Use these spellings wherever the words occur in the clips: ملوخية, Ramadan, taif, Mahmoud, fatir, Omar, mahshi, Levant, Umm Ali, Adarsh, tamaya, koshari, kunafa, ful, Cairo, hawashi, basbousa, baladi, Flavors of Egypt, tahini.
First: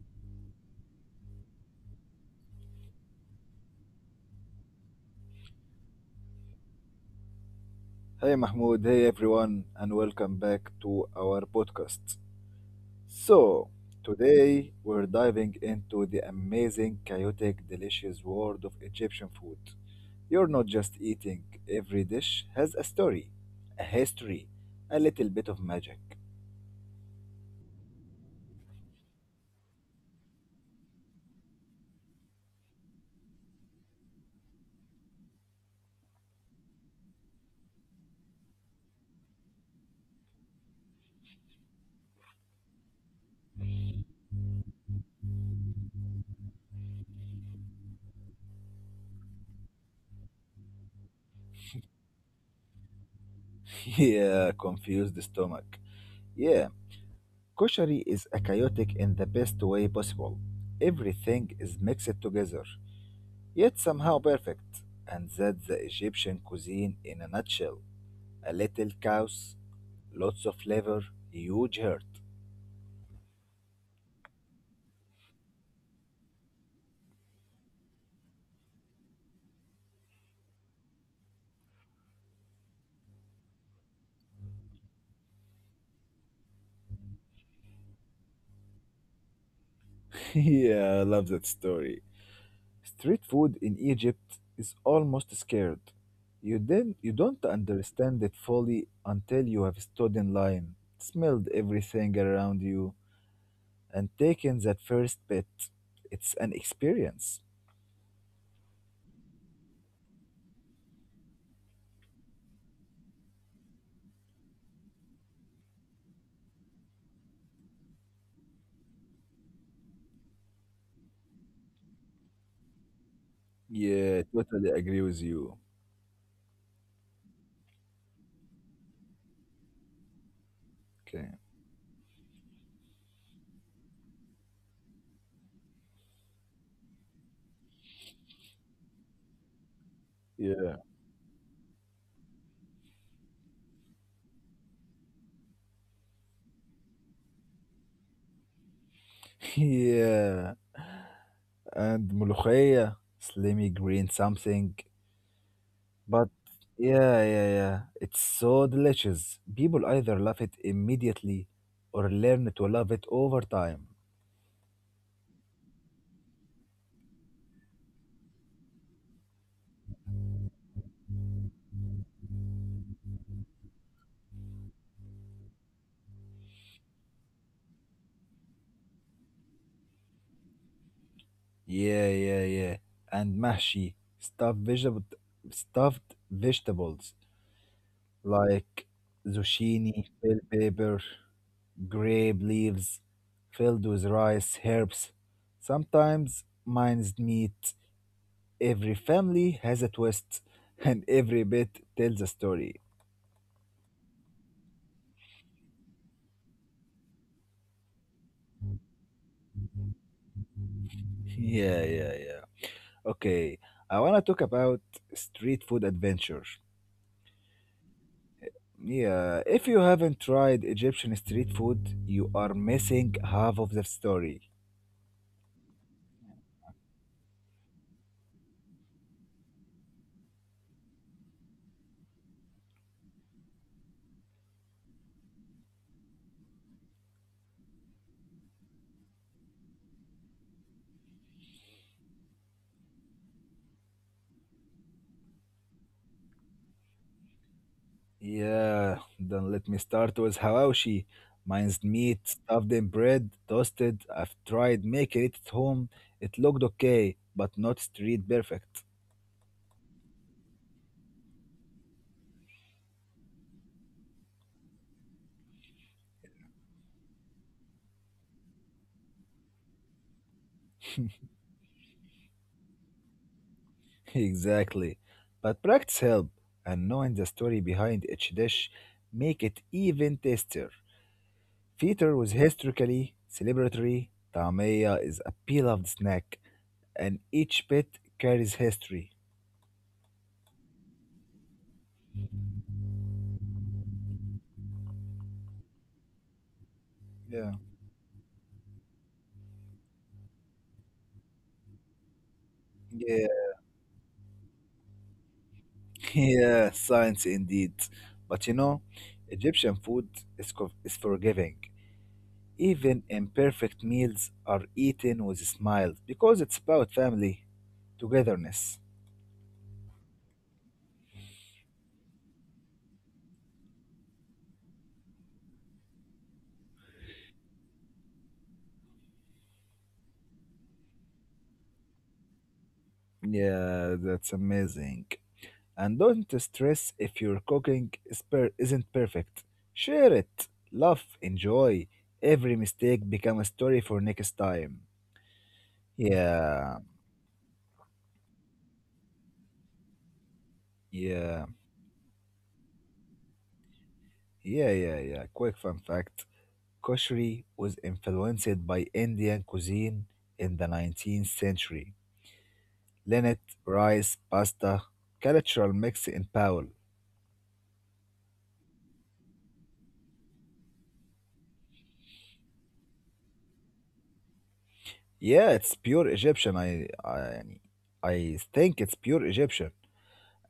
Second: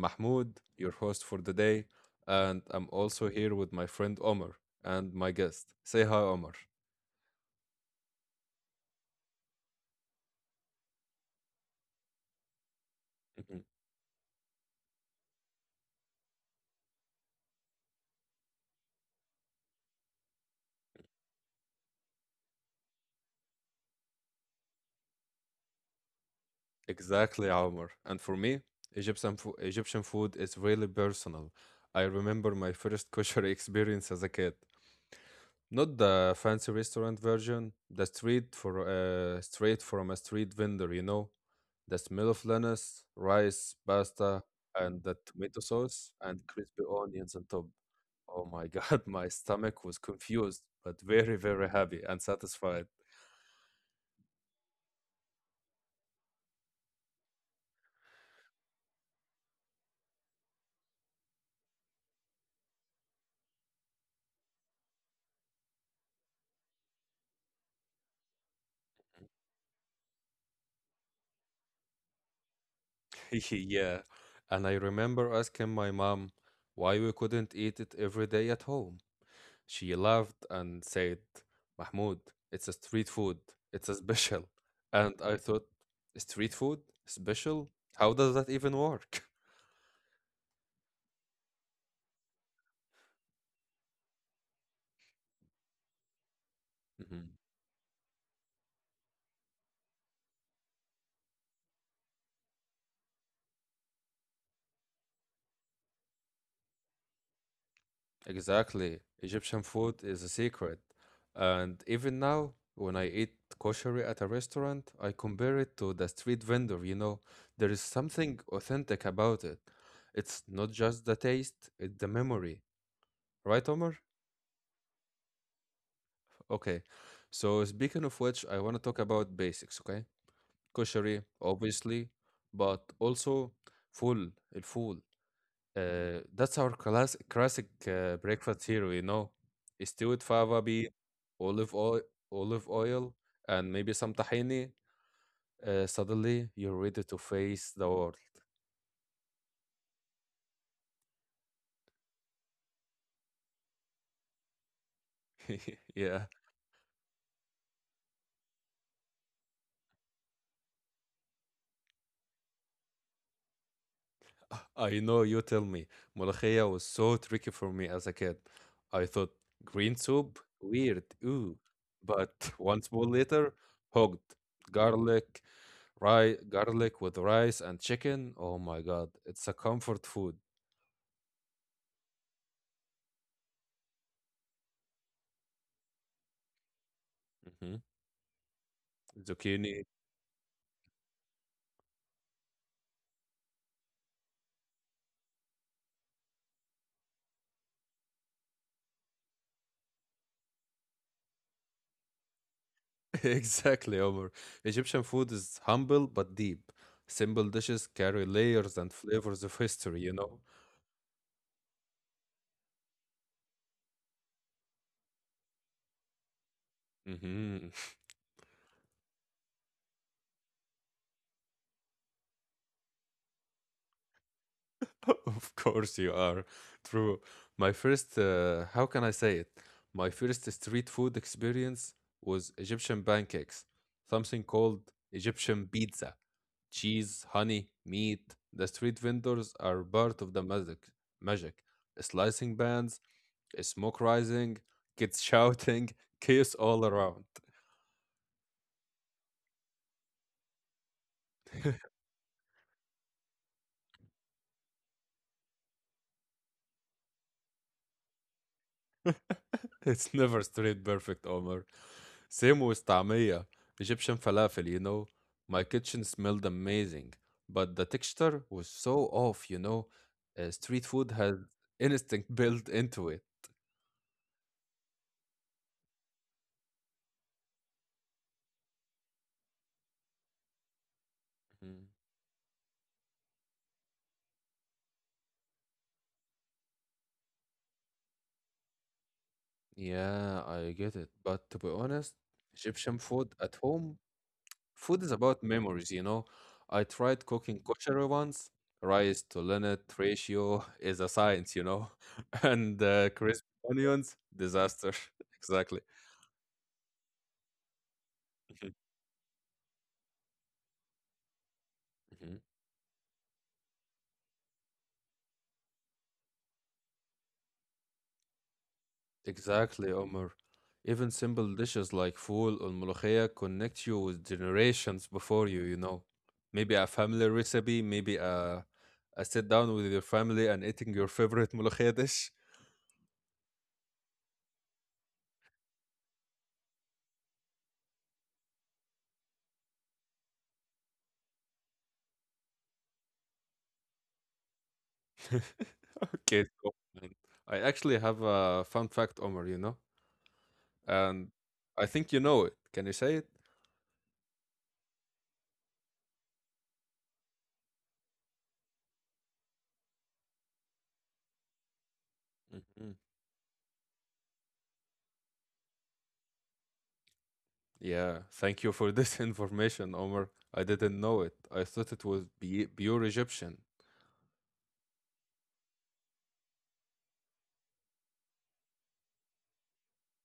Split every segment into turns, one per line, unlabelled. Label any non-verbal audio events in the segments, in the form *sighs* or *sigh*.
Mahmoud, your host for the day, and I'm also here with my friend Omar and my guest. Say hi, Omar.
Hey Mahmoud, hey everyone, and welcome back to our podcast.
Mhm.
So, today we're diving into the amazing, chaotic, delicious world of Egyptian food. You're not just eating, every dish has a story, a history, a little bit of magic.
Exactly, Omar. And for me, Egyptian food is really personal. I remember my first kosher *laughs* experience as a kid. Not the fancy restaurant version, the street for straight from a street vendor. The smell of lentils, rice, pasta, and the tomato sauce and crispy onions on top. Oh my God, *laughs* my stomach was confused, but very, very happy and satisfied.
*laughs* Yeah, confused stomach. Yeah, koshari is a chaotic in the best way possible. Everything is mixed together, yet somehow perfect, and that's the Egyptian cuisine in a nutshell. A little chaos, lots of flavor, huge heart.
*laughs* Yeah. And I remember asking my mom why we couldn't eat it every day at home. She laughed and said, Mahmoud, it's a street food. It's a special. And I thought, street food? Special? How does that even work?
*laughs* Yeah, I love that story. Street food in Egypt is almost scared. You then you
*laughs*
don't understand it fully until you have stood in line, smelled everything around you, and taken that first bit. It's an experience.
Exactly. Egyptian food is a secret. And even now, when I eat kosher at a restaurant, I compare it to the street vendor. You know. There is something authentic about it. It's not just the taste, it's the memory. Right, Omar?
Yeah, totally agree with you.
Okay. So speaking of which, I want to talk about basics, okay?
Okay.
Kosher, obviously, but also full, الفول. That's our classic breakfast hero. Stewed fava
Yeah.
bean, olive oil, olive oil, and maybe some tahini. Suddenly, you're ready to face the world.
*laughs* Yeah. And ملوخية, slimy green something.
*laughs*
But
Yeah,
yeah, yeah, yeah, it's so delicious. People either love it immediately or learn to love it over time.
I know. You tell me. Molokhiya was so tricky for me as a kid. I thought green soup weird, ooh, but *laughs* one spoon later, hooked. Garlic, rice, garlic with rice and chicken. Oh my God, it's a comfort food.
Yeah, yeah, yeah. And mahshi, stuffed vegetables
Mm-hmm.
like
Zucchini.
zucchini, bell pepper, grape leaves, filled with rice, herbs. Sometimes minced meat. Every family has a twist, *laughs* and every bit tells a story.
*laughs* Exactly, Omar. Egyptian food is humble but deep. Simple dishes carry layers and flavors of history, you know?
Yeah, yeah, yeah. Okay, I want to talk about street food adventure.
Hmm.
Yeah, if you haven't tried Egyptian street food, you are missing half of the story.
*laughs* Of course you are. True. My first, how can I say it? My first street food experience was Egyptian pancakes, something called Egyptian pizza. Cheese, honey, meat. The street vendors are part of the magic. Magic. Slicing bands. Smoke rising, kids shouting, *laughs* chaos all around.
Yeah, then let me start with hawashi. Mine's meat, stuffed in bread, toasted. I've tried making it at home. It looked okay, but not street perfect.
*laughs* It's never straight perfect, Omar. Same with طعمية, Egyptian falafel. My kitchen smelled amazing, but the texture was so off. Street food has instinct *laughs* built into it.
Exactly. But practice help, and knowing the story behind each dish make it even tastier.
Mm.
Feta was historically celebratory. Tamaya is a beloved snack, and each bit carries history.
Yeah, I get it. But to be honest, Egyptian food at home. Food is about memories. I tried
Yeah,
cooking kosher once. Rice to linnet ratio *laughs* is a science. *laughs* And
yeah,
crisp onions, disaster. *laughs* Exactly.
*laughs* yeah. Science indeed. But you know, Egyptian food is forgiving.
Mhm.
Even imperfect meals are eaten with smiles because it's about family, togetherness.
Exactly, Omar. Even simple dishes like ful or molokhia connect you with generations before you, you know. Maybe a family recipe, maybe a sit down with your family and eating your favorite molokhia dish.
Yeah, that's amazing. And don't stress if your cooking isn't perfect. Share it, laugh, enjoy. Every mistake become a story for next time.
*laughs* Okay,
Yeah,
so fine. I actually have a fun fact, Omar,
yeah,
and I think you know it. Can you say it?
yeah, yeah, yeah. Quick fun fact. Koshri was influenced by Indian cuisine in the 19th century.
Hmm.
Linnet, rice, pasta, cultural mix in Powell.
Yeah, thank you for this *laughs* information, Omar. I didn't know it. I thought it was be pure Egyptian.
Yeah, it's pure Egyptian. I think it's pure Egyptian.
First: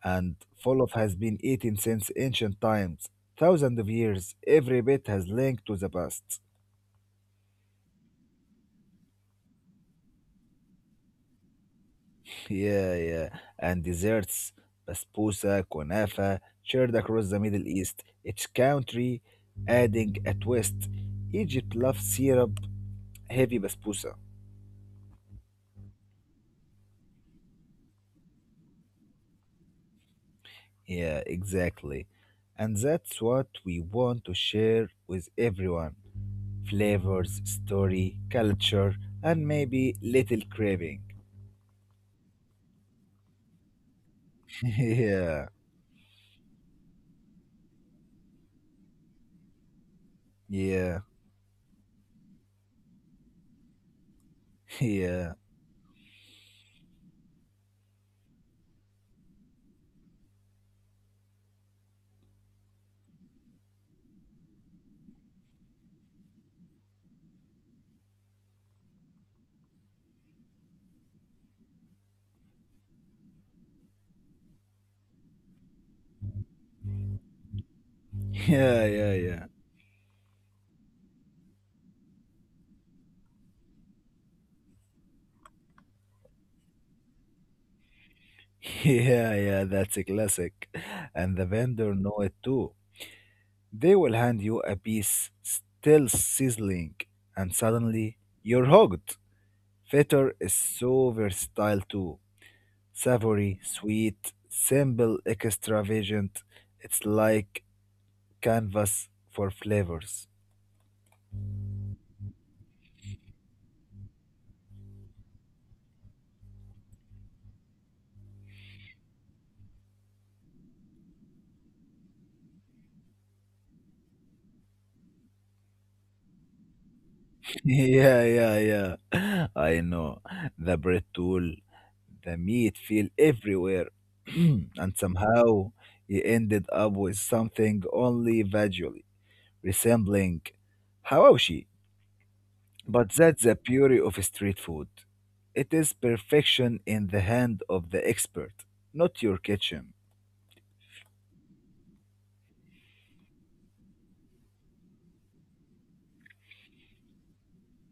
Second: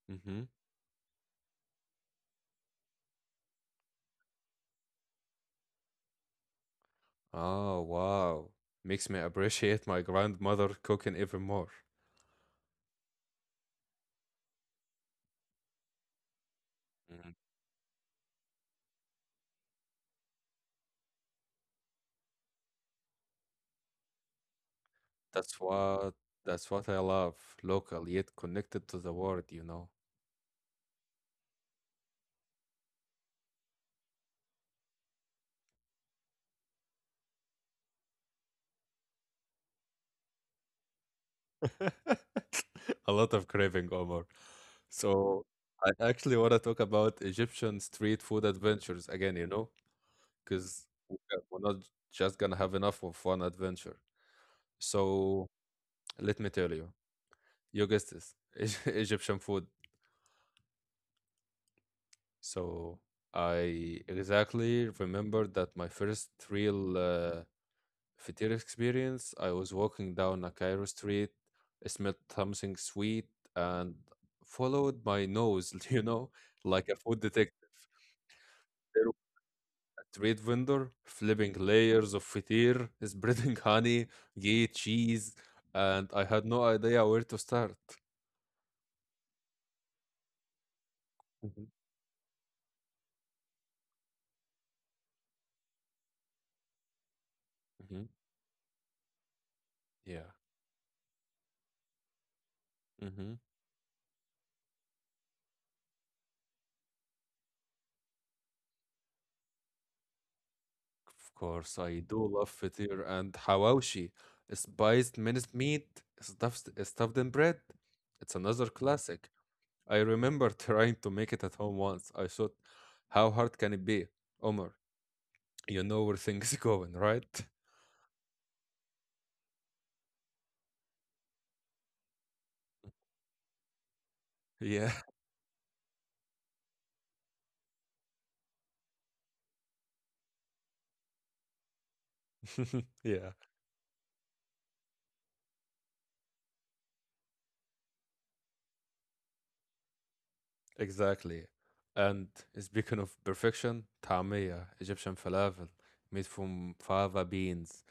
And
Mm-hmm.
full has been eaten since ancient times. Thousands of years, every bit has linked to the past.
Oh, wow. Makes me appreciate my grandmother cooking even more.
Yeah, yeah. And desserts, basbousa, kunafa, shared across
Mhm.
the Middle East, each country adding a twist. Egypt loves syrup, heavy basbousa.
That's what that's what I love. Local yet connected to the world, you know.
Yeah, exactly. And that's what we want to share with everyone. Flavors, story, culture, and maybe little craving.
*laughs* A lot of craving, Omar.
*laughs*
So
Yeah.
I actually want to talk about Egyptian street food adventures again, you know, because
Yeah,
we're not just gonna have enough of one adventure.
*laughs* yeah,
So let me tell you, you guessed this, *laughs* Egyptian food. So I exactly remember that my first real Fatal experience. I was walking down a Cairo street, smelled something sweet, and followed my nose, *laughs* you know, like a food detective.
yeah,
There
yeah,
was
yeah,
a street vendor flipping layers of fatir, *laughs* spreading honey, ghee, cheese, and I had no idea where to start.
*laughs* yeah, yeah. That's a classic, and the
Mhm.
vendor know it too. They will hand you a piece still sizzling, and
Mhm.
suddenly you're hooked.
Yeah.
Feta is so versatile too.
Mhm.
Savory, sweet, simple, extravagant. It's like canvas for flavors. *laughs*
Of course, I do love fatir and hawashi, spiced minced meat stuffed in bread. It's another classic. I remember *laughs* trying to make it at home once. I thought, how hard can it be? Omar, you know where things *laughs* going, right? *laughs*
Yeah, yeah, yeah. I know the bread tool. The meat fell everywhere, *clears throat* and
Yeah.
somehow he ended up with something only vaguely resembling hawashi.
*laughs*
But
Yeah,
that's the beauty of street food. It is perfection in the hand of the expert, not your kitchen.
exactly. And speaking of perfection, tamia, Egyptian falafel, made from fava beans.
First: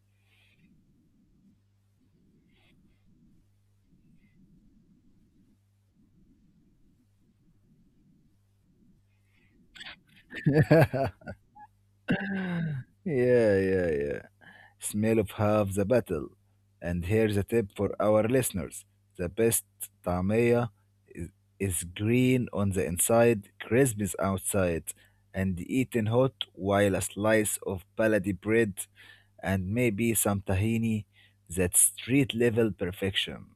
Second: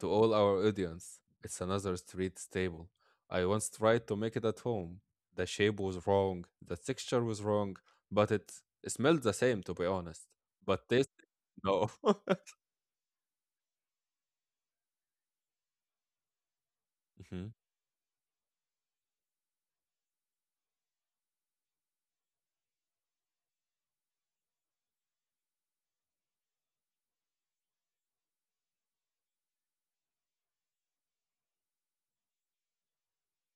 To all our audience, it's another street staple. I once tried to make it at home. The shape was wrong, the texture was wrong, but it smelled the same, to be honest.
*laughs*
But
Yeah,
taste, no. *laughs*
yeah, yeah. Smell of half the battle. And here's a
Mhm.
tip for our listeners. The best tamaya is, is green on the inside, crisp is outside, and eaten hot while a slice of baladi bread and maybe some tahini. That's street level perfection.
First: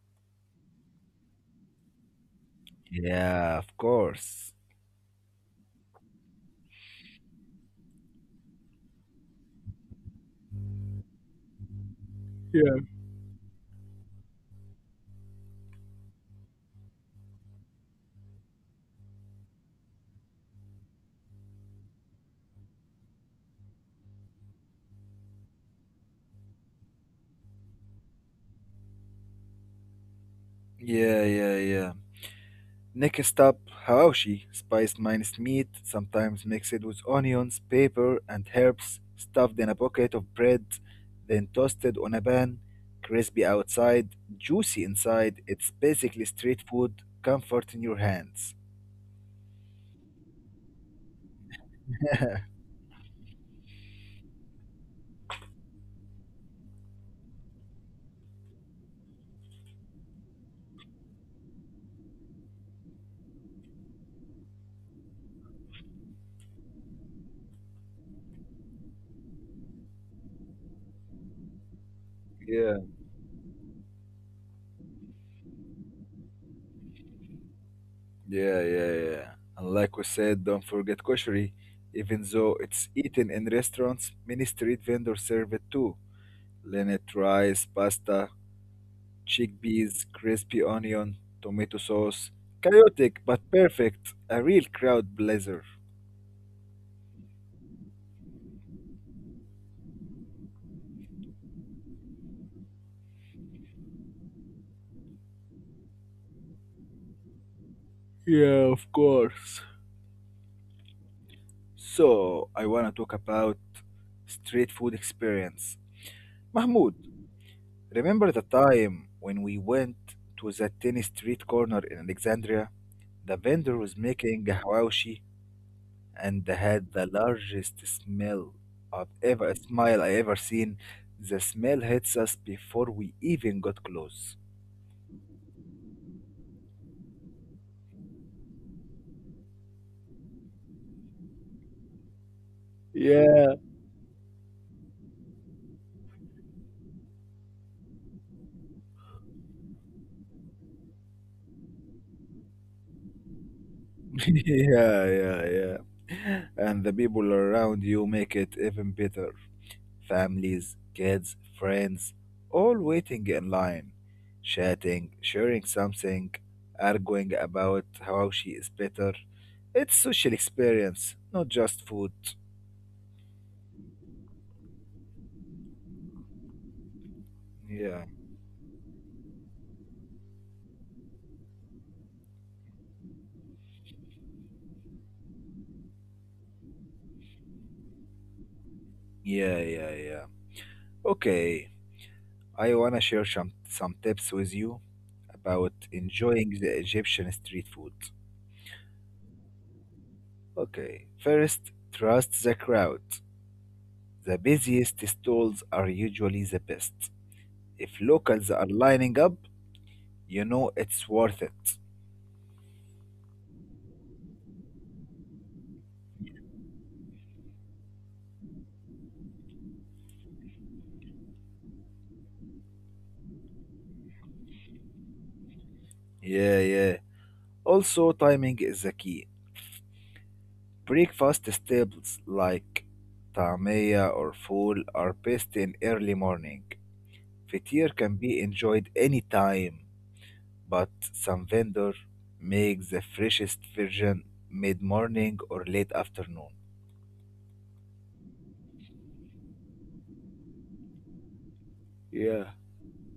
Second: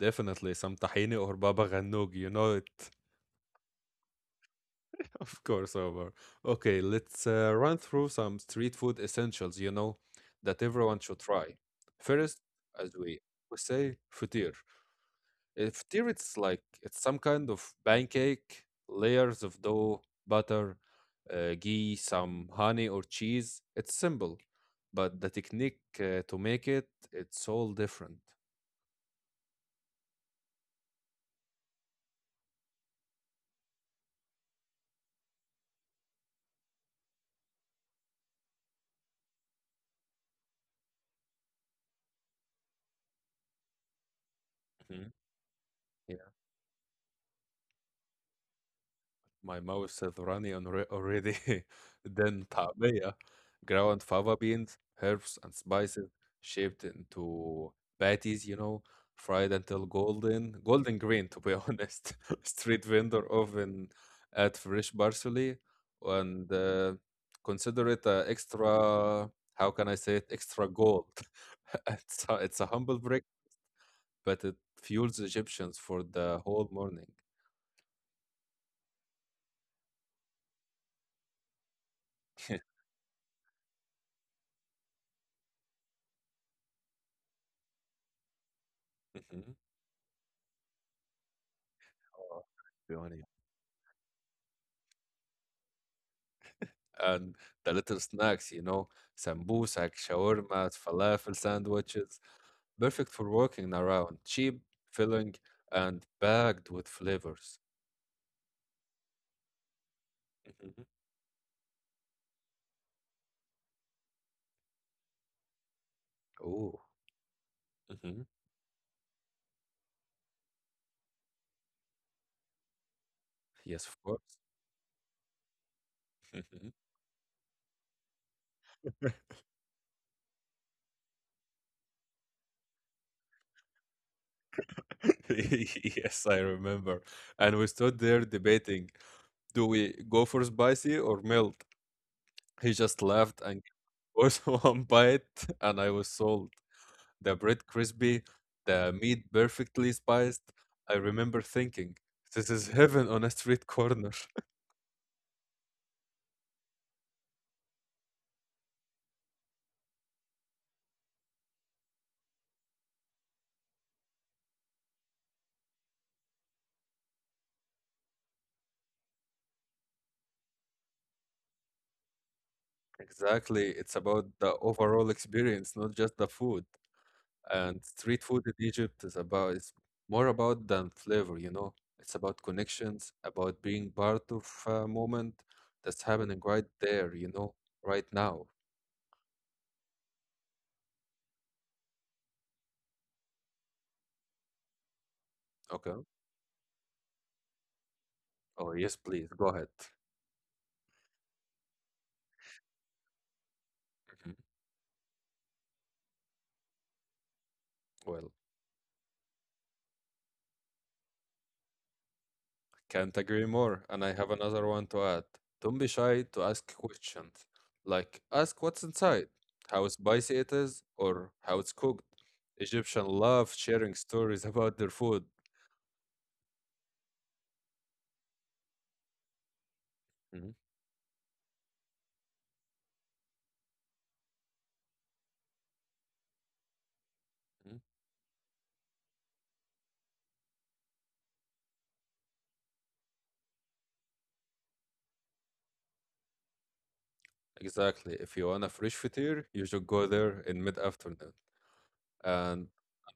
Definitely some tahini or baba ganoush, you know it.
Yeah, of course.
*laughs* Of course, over. Okay, let's run through some street food essentials, you know, that everyone should try. First,
Yeah.
as we, we say, futir. Futir, it's like, it's some kind of pancake, layers of dough, butter, ghee, some honey or cheese. It's simple, but the technique to make it, it's all different.
Yeah, yeah, yeah. Next up, hawashi, spiced minced meat, sometimes mixed with onions, pepper, and herbs, stuffed in a pocket of bread, then toasted on a pan, crispy outside, juicy
Mhm.
inside. It's basically street food, comfort in your hands.
My mouth is runny on already. *laughs* Then طعمية, ground fava beans, herbs and spices shaped into patties, you know, fried until golden, golden green to be *laughs* honest. Street vendor oven add fresh parsley and consider it a extra, how can I say it, extra gold. *laughs* It's a
Yeah,
humble brick, but it fuels Egyptians for the whole morning.
yeah, yeah, yeah. And like we said, don't forget kosheri. Even though
*laughs*
it's eaten in restaurants, many street vendors serve it too. Linnet rice, pasta,
Mhm.
chickpeas, crispy onion, tomato sauce.
Oh,
Chaotic but perfect, a real crowd pleaser.
and the little snacks, you know, sambusak, shawarmas, falafel sandwiches, perfect for walking around, cheap, filling, and packed with flavors.
Yeah, of course.
Mhm.
So, I wanna talk about street food experience.
Oh,
Mahmoud,
mhm.
remember the time when we went to the tiny street corner in Alexandria? The vendor
Yes,
was
of course.
making hawashi and
Mhm.
had the largest smell I've ever smile I ever seen. The smell hits us before we even got close.
*laughs* Yes, I remember. And we stood there debating, do we go for spicy or mild? He just laughed
Yeah,
and gave us *laughs* one bite, and I was sold. The bread crispy, the meat perfectly spiced. I remember thinking, this is heaven on a street corner.
*laughs*
*laughs*
yeah, yeah, yeah. And the people around you make it even better. Families, kids, friends, all waiting in line, chatting, sharing something, arguing about how she is better. It's social experience, not just food.
Exactly. It's about the overall experience, not just the food. And
Yeah,
street food in Egypt is more about than flavor, you know. It's about connections, about being part of a moment that's happening right there, you know, right now.
yeah, yeah, yeah. Okay, I wanna share some tips with you about
Okay.
enjoying the Egyptian street food.
Oh, yes, please. Go ahead.
Okay, first, trust the crowd.
Mhm.
The busiest stalls are usually the best. If
Well,
locals are lining up, you know it's worth it.
can't agree more. And I have another one to add. Don't be shy to ask questions. Like, ask what's inside, how spicy it is, or how it's cooked. Egyptians love sharing stories about their food.
Yeah, yeah. Also, timing is the key.
Mhm.
Breakfast staples like tamaya or ful are best in early morning.
Mhm.
Fatir can be enjoyed any time, but some vendor makes the freshest version mid-morning or late afternoon.
Exactly. If you want a fresh fatir, you should go there in mid afternoon.
Yeah.
And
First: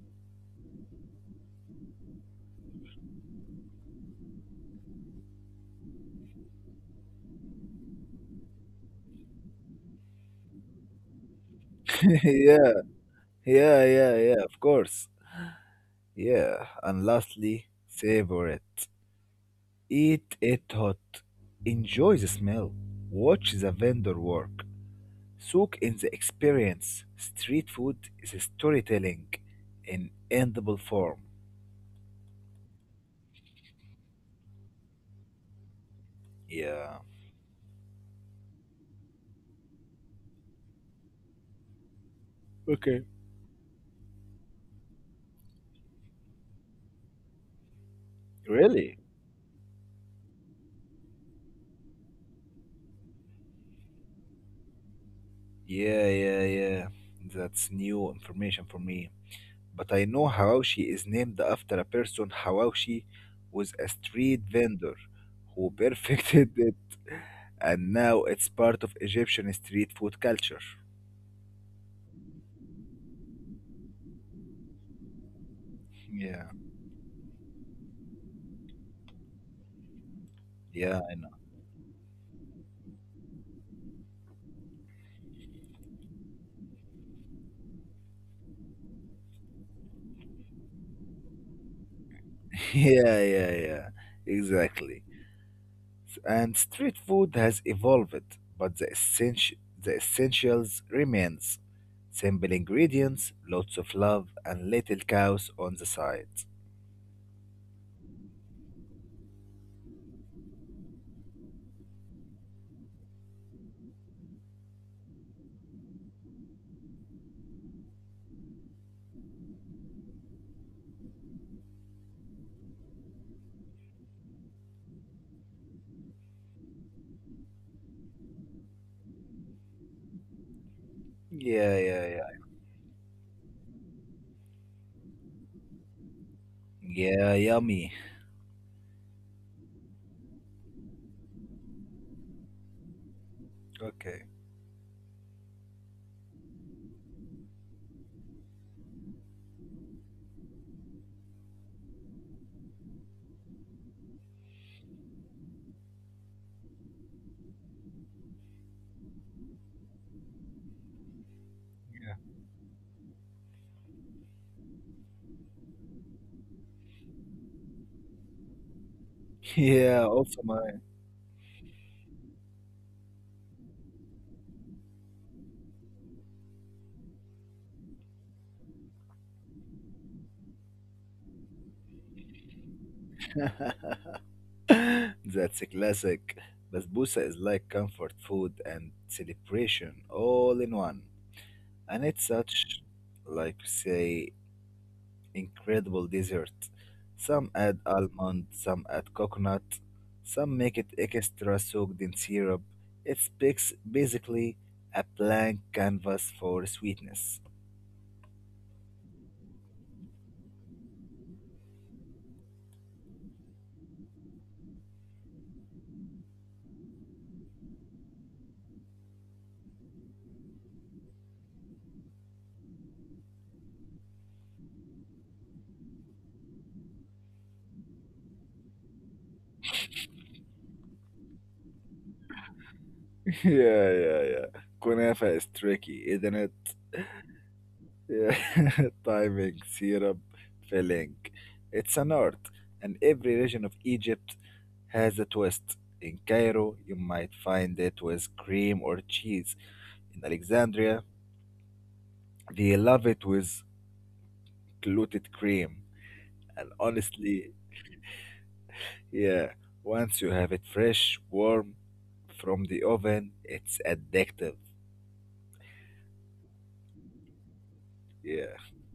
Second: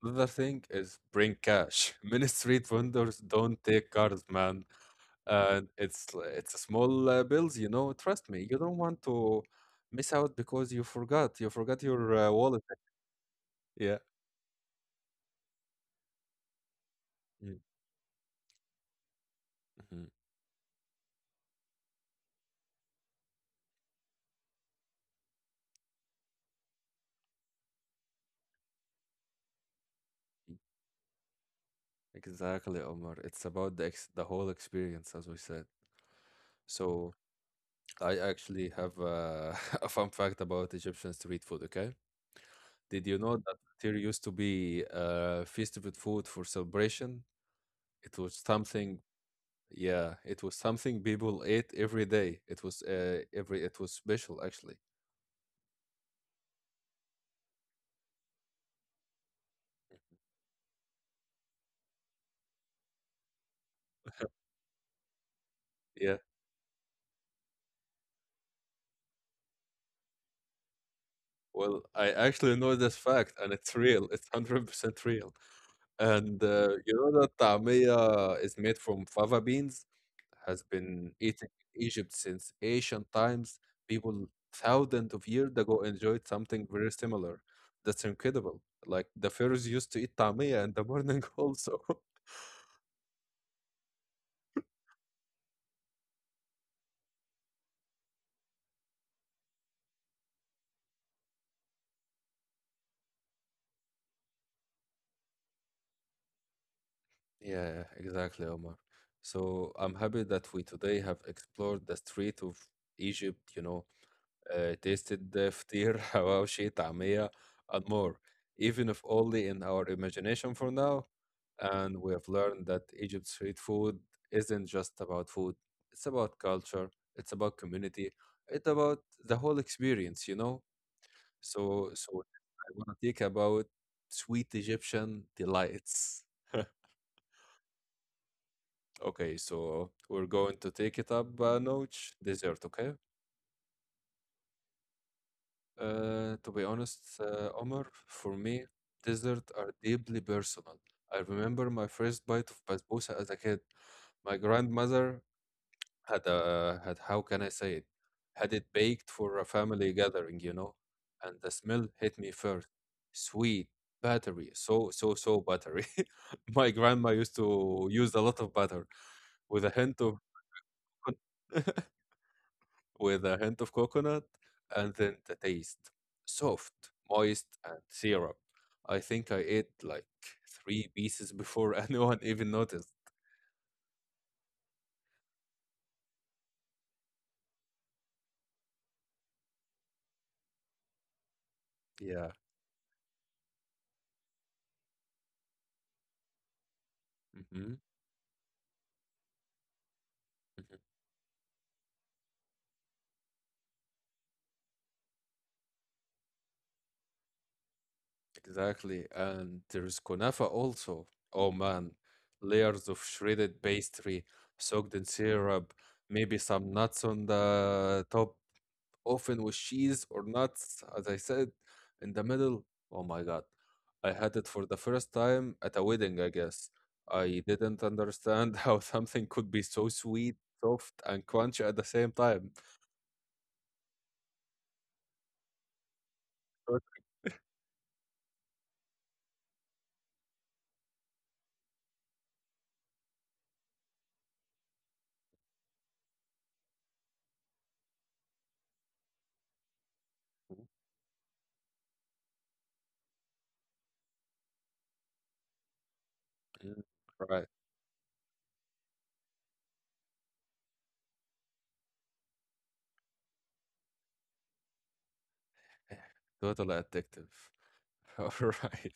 another thing is bring cash. *laughs* Many street vendors don't take cards, man. And it's a small bills, you know. Trust me, you don't want to miss out because You forgot
*laughs*
your
Yeah,
wallet.
yeah,
Yeah.
yeah, yeah, of course. Yeah, and
Mm-hmm.
lastly, savor it. Eat it hot. Enjoy the smell. Watch the vendor work. Soak in the experience. Street food is storytelling in endable form.
Exactly, Omar. It's about the ex the whole experience, as we said.
Yeah.
So I actually have *laughs* a fun fact about Egyptian street food. Okay,
Okay.
did you know that there used to be festival food for celebration? It was
Really?
something. Yeah, it was something people ate every day. It was every it was special actually.
Yeah, yeah, yeah. That's new information for me. But I know Hawashi is named after a person. Hawashi was a street vendor who *laughs*
Yeah.
perfected the, and now it's part of Egyptian street food culture.
Well, I actually know this fact, and it's real. It's 100% real.
Yeah,
And you know that tamia is made from fava beans, has
yeah,
been eaten in Egypt since ancient times. People thousands of years ago enjoyed something very similar. That's incredible. Like the pharaohs used to eat tamia in the morning *laughs* also.
*laughs* yeah, yeah, yeah, exactly. And street food has evolved, but the essentials remains. Simple ingredients, lots of love, and little cows on the side.
Yeah, exactly, Omar. So I'm happy that we today have explored the street of Egypt, you know, tasted the فطير, *laughs* حواوشي, طعمية, and more, even if only in our imagination for now. And we have learned that Egypt's street food isn't just about food, it's about culture, it's about community, it's about the whole experience, you know?
Yeah,
So,
yeah,
so
yeah.
I want to think about sweet Egyptian delights. *laughs*
Yeah, yummy.
Okay, so we're going to take it up a notch. Dessert, okay?
Okay. *laughs*
To be honest, Omar, for me, desserts are deeply personal. I remember my first bite of basbousa as a kid. My grandmother how can I say it? Had it baked for a family gathering, you know? And the smell hit me first. Sweet, buttery, so buttery. *laughs* My grandma used to use a lot of butter with a hint
Yeah,
of
also mine.
*laughs* with a hint of coconut, and then the taste soft, moist, and syrup. I think I ate like three pieces before *laughs* anyone even noticed.
*laughs* That's a classic. Basbousa is like comfort food and celebration all in one. And it's
Yeah.
such, like you say, incredible dessert. Some
Hmm.
add almond, some add coconut, some make it
Hmm.
extra soaked in syrup. It's basically a blank canvas for sweetness.
Exactly. And there's kunafa also. Oh man, layers of shredded pastry soaked in syrup, maybe some nuts on the top, often with cheese or nuts, as I said, in the middle. Oh my God. I had it for the first time at a wedding, I guess. I didn't understand *laughs* how something could be so sweet, soft, and crunchy at the same time.
*laughs* Yeah, yeah, yeah. Kunafa is tricky, isn't it?
Tot-.
Yeah, *laughs* timing, syrup, filling. It's an art, and every region of Egypt has a twist. In Cairo, you might find it with cream or cheese. In Alexandria, they love it with clotted cream. And
Mm. Right.
honestly, yeah, once you have it fresh, warm from the oven, it's addictive.
*sighs* Totally addictive. *laughs* All
Yeah,
right.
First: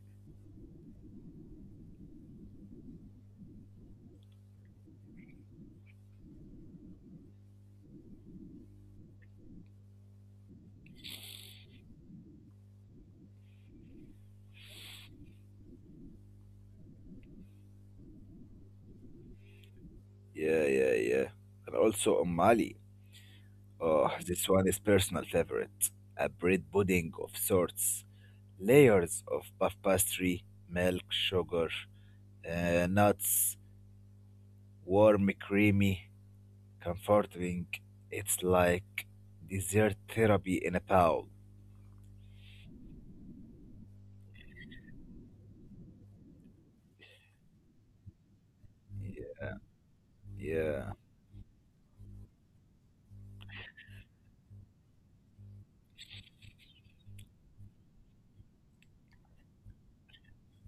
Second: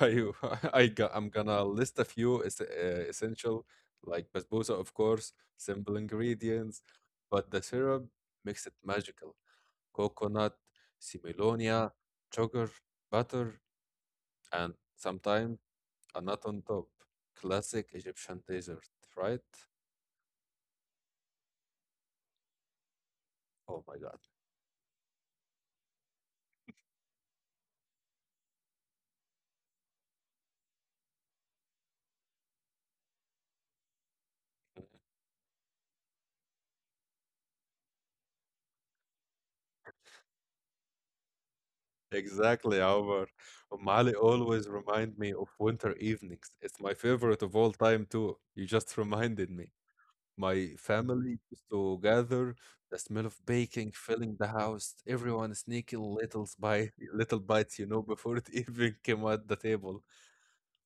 Are you, *laughs* I'm gonna list a few essential, like basbousa, of course, simple ingredients, but the syrup makes it magical. Coconut, similonia, sugar, butter, and sometimes a nut on top. Classic Egyptian dessert, right?
yeah, yeah, yeah. And also on Mali.
Oh my
Oh,
God.
*laughs* this one is personal favorite. A bread pudding of sorts, layers of puff pastry, milk, sugar, nuts, warm, creamy, comforting. It's like dessert therapy in a bowl.
Exactly, Omar. Ali always remind me of winter evenings. It's my favorite of all time too. You just *laughs* reminded me. My
Yeah,
family used to gather, the smell of baking filling the house, everyone sneaking little by *laughs* little bites, you know, *laughs* before it even came at the table.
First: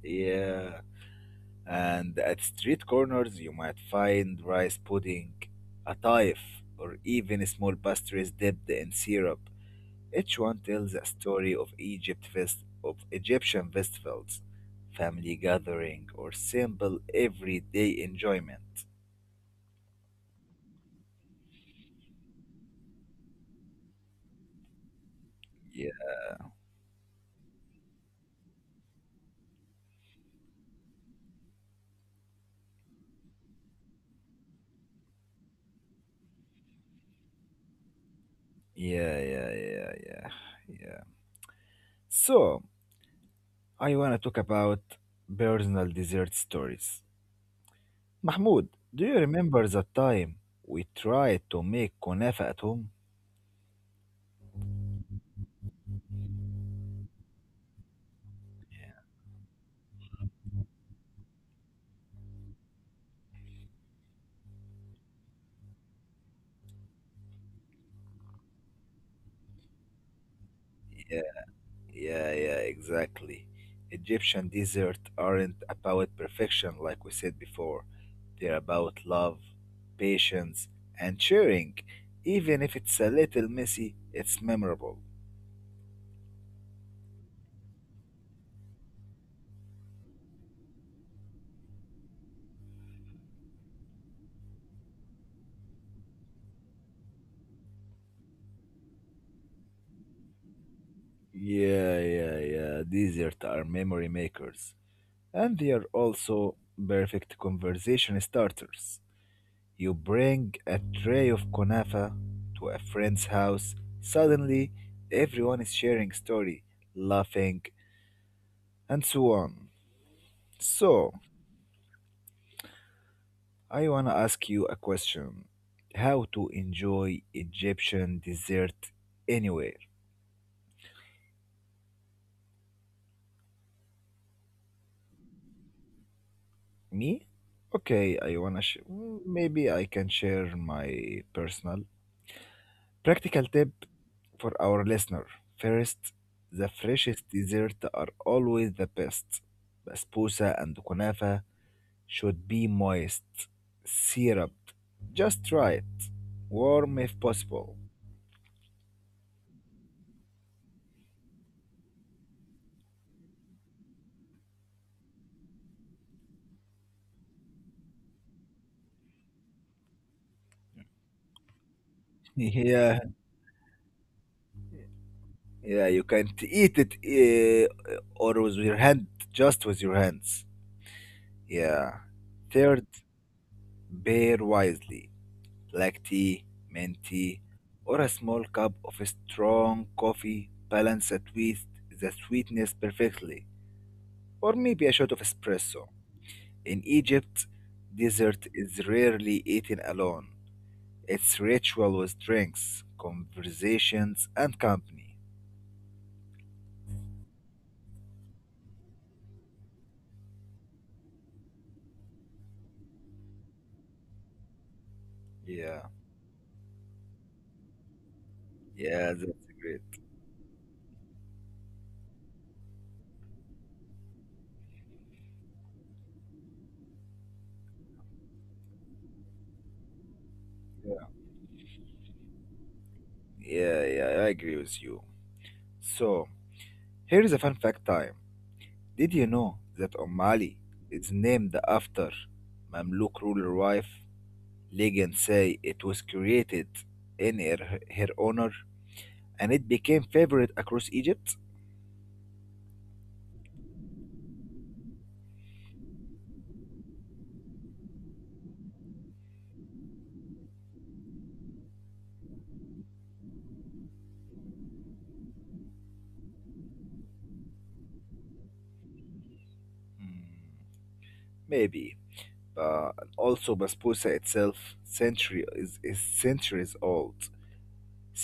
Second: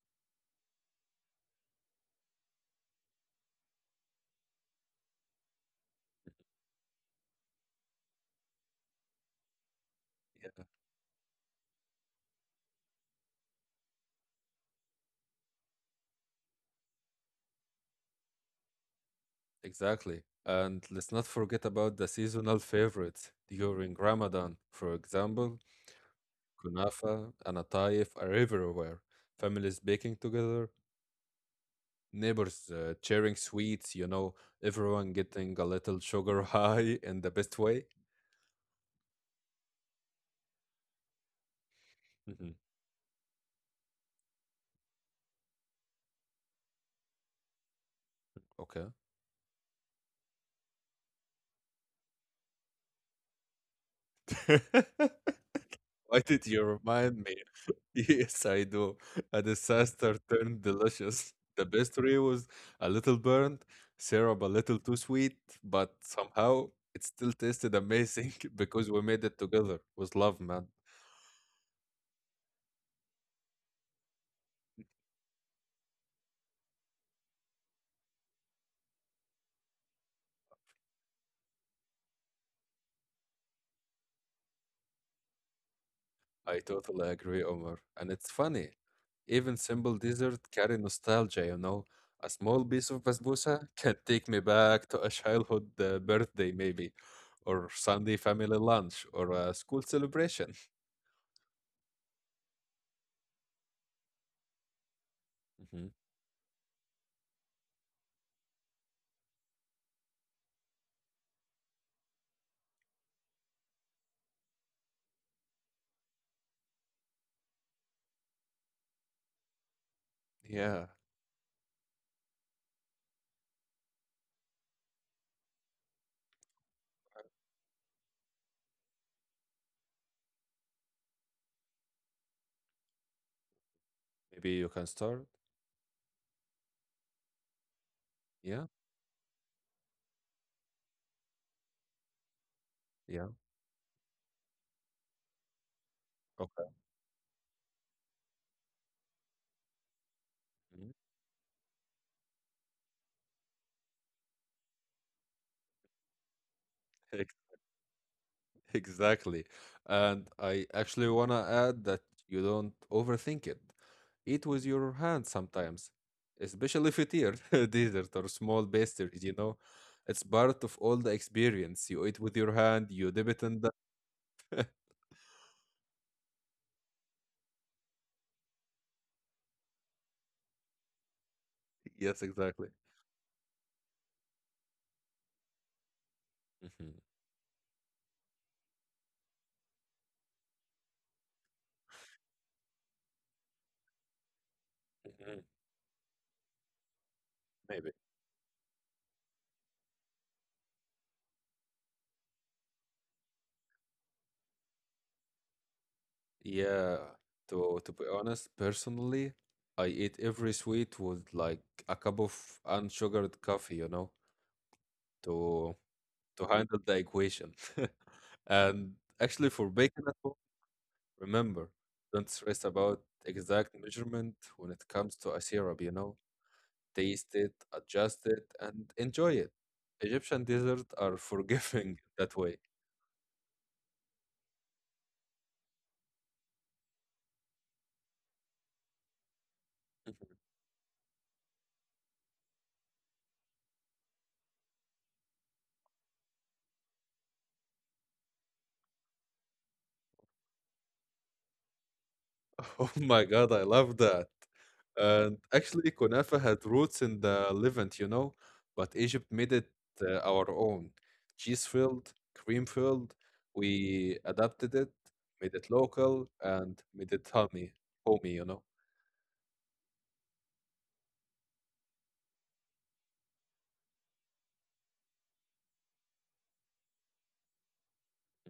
yeah. And at street corners, you might find rice pudding, a taif, or even small pastries dipped in syrup. Each one
Yeah.
tells a story of Egyptian festivals, family gathering, or simple everyday enjoyment.
Exactly. And let's not forget about the seasonal favorites. During Ramadan, for example,
Yeah,
kunafa and ataif are everywhere. Families baking together, neighbors sharing sweets, you know, everyone getting a little sugar *laughs* high in the best way.
yeah, yeah, yeah, yeah, yeah.
Mhm.
So I want to talk about personal dessert stories.
Okay.
Mahmoud, do you remember the time we tried to make kunafa at home?
*laughs* Why did you remind me? Yes, I do. A disaster turned delicious. The pastry was a little burnt, syrup a little too sweet, but somehow it still tasted amazing *laughs* because we made it together with love, man.
Yeah, yeah, yeah, exactly. Egyptian desserts aren't about perfection, like we said before. They're about love, patience, and sharing. Even if it's a little messy, it's memorable.
I totally agree, Omar. And it's funny. Even simple dessert carry nostalgia, you know. A small piece of basbousa can take me back to a childhood birthday, maybe, or Sunday family lunch, or a school celebration. *laughs*
Yeah, yeah, yeah. Desserts are memory makers. And they
Mhm.
are also perfect conversation starters. You bring a tray of kunafa to a friend's house. Suddenly, everyone is sharing story, laughing, and so on.
Yeah,
So, I want to ask you a question. How to enjoy Egyptian dessert anywhere?
maybe you can start.
Me? Okay, I
Yeah,
want to maybe I can share my personal
yeah,
practical tip for our listener. First,
okay.
the freshest dessert are always the best. Basbousa
Mhm.
and kunafa should be moist, syruped, just right, warm if
Ex-
possible.
Exactly. And I actually want to add that you don't overthink it. Eat with your hands sometimes, especially if you tear *laughs* dessert or small pastries, you know. It's part of all the experience. You eat with your hand, you
*laughs*
dip it in the.
Yeah, yeah, you can not eat it or with your hand, just with your hands.
*laughs* Yes, exactly.
Yeah. Third, pair wisely. Black
Mhm.
tea, mint tea, or a small cup of strong coffee balanced with the sweetness perfectly, or
Mhm.
maybe a shot of espresso. In
Maybe.
Egypt, dessert is rarely eaten alone. It's ritual with drinks, conversations, and company.
Yeah, to be honest, personally, I eat every sweet with like a cup of unsugared coffee, you know, to
Yeah,
to handle the equation. *laughs* And actually,
yeah, that's
for baking at
great.
home, remember, don't stress about exact measurement when it comes to a syrup, you know? Taste it, adjust it, and enjoy it. Egyptian desserts are
Yeah,
forgiving *laughs* that way.
yeah, yeah, I agree with you. So, here is a fun fact time. Did you know
Mhm.
that Ali is named after Mamluk ruler wife? Legends say it was created in her honor, and it became favorite across Egypt.
*laughs* Oh my God, I love that. And actually, kunafa had roots in the Levant, you know, but Egypt made it our own. Cheese filled, cream filled. We adapted it, made it local, and made it homey, you know.
Hmm, maybe. But also basbousa itself is centuries old.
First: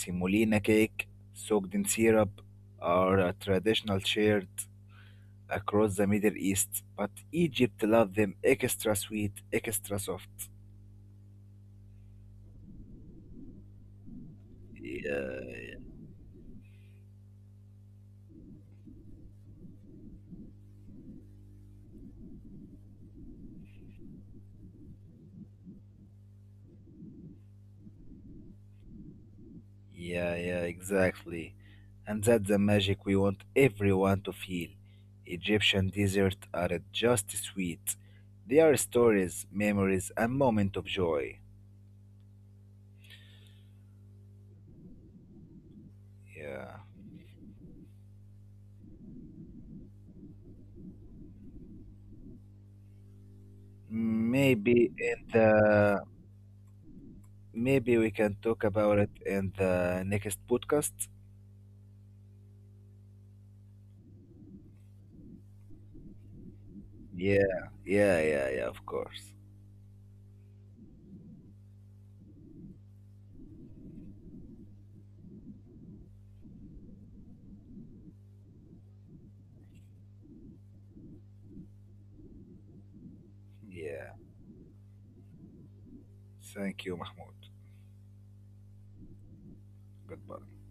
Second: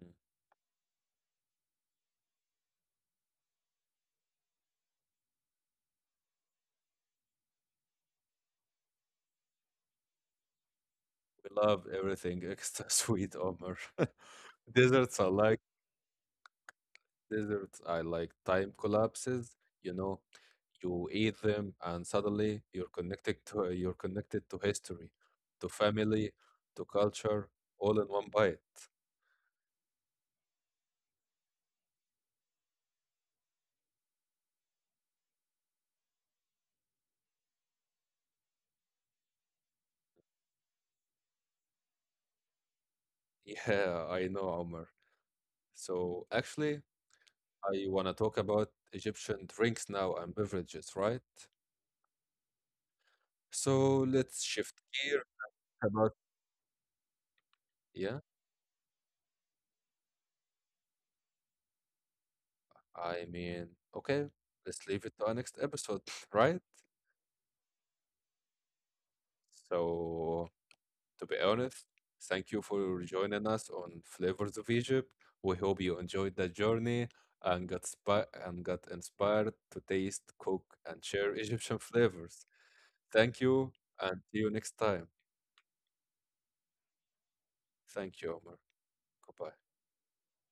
Mm.
cake soaked in syrup are a traditional shared across the Middle East, but Egypt loved them extra sweet, extra soft.
We love everything extra *laughs* sweet, Omar. *laughs* Desserts I
Yeah.
like Desserts I like time collapses. You know, you eat them and suddenly you're connected to history, to family, to culture, all in one bite. *laughs*
Yeah, yeah, exactly. And that's the magic we want everyone to feel. Egyptian desserts are just sweet. They are stories, memories, and moments of joy.
Yeah, I know, Omar. So
Yeah.
actually, I want to talk about Egyptian drinks now and beverages, right? So let's shift
Maybe in
gear
the
about,
Maybe we
yeah,
can talk about it in the next podcast.
I mean, okay, let's leave it to our next episode, *laughs* right?
Yeah, yeah, yeah, yeah, of course.
So, to be honest, thank you for joining us on Flavors of Egypt. We hope you enjoyed that journey and got spi and got inspired to taste, cook, and share Egyptian flavors. Thank you,
Yeah.
and see you next time.
Thank you, Mahmoud.
Thank you, Omar. Goodbye.
Goodbye.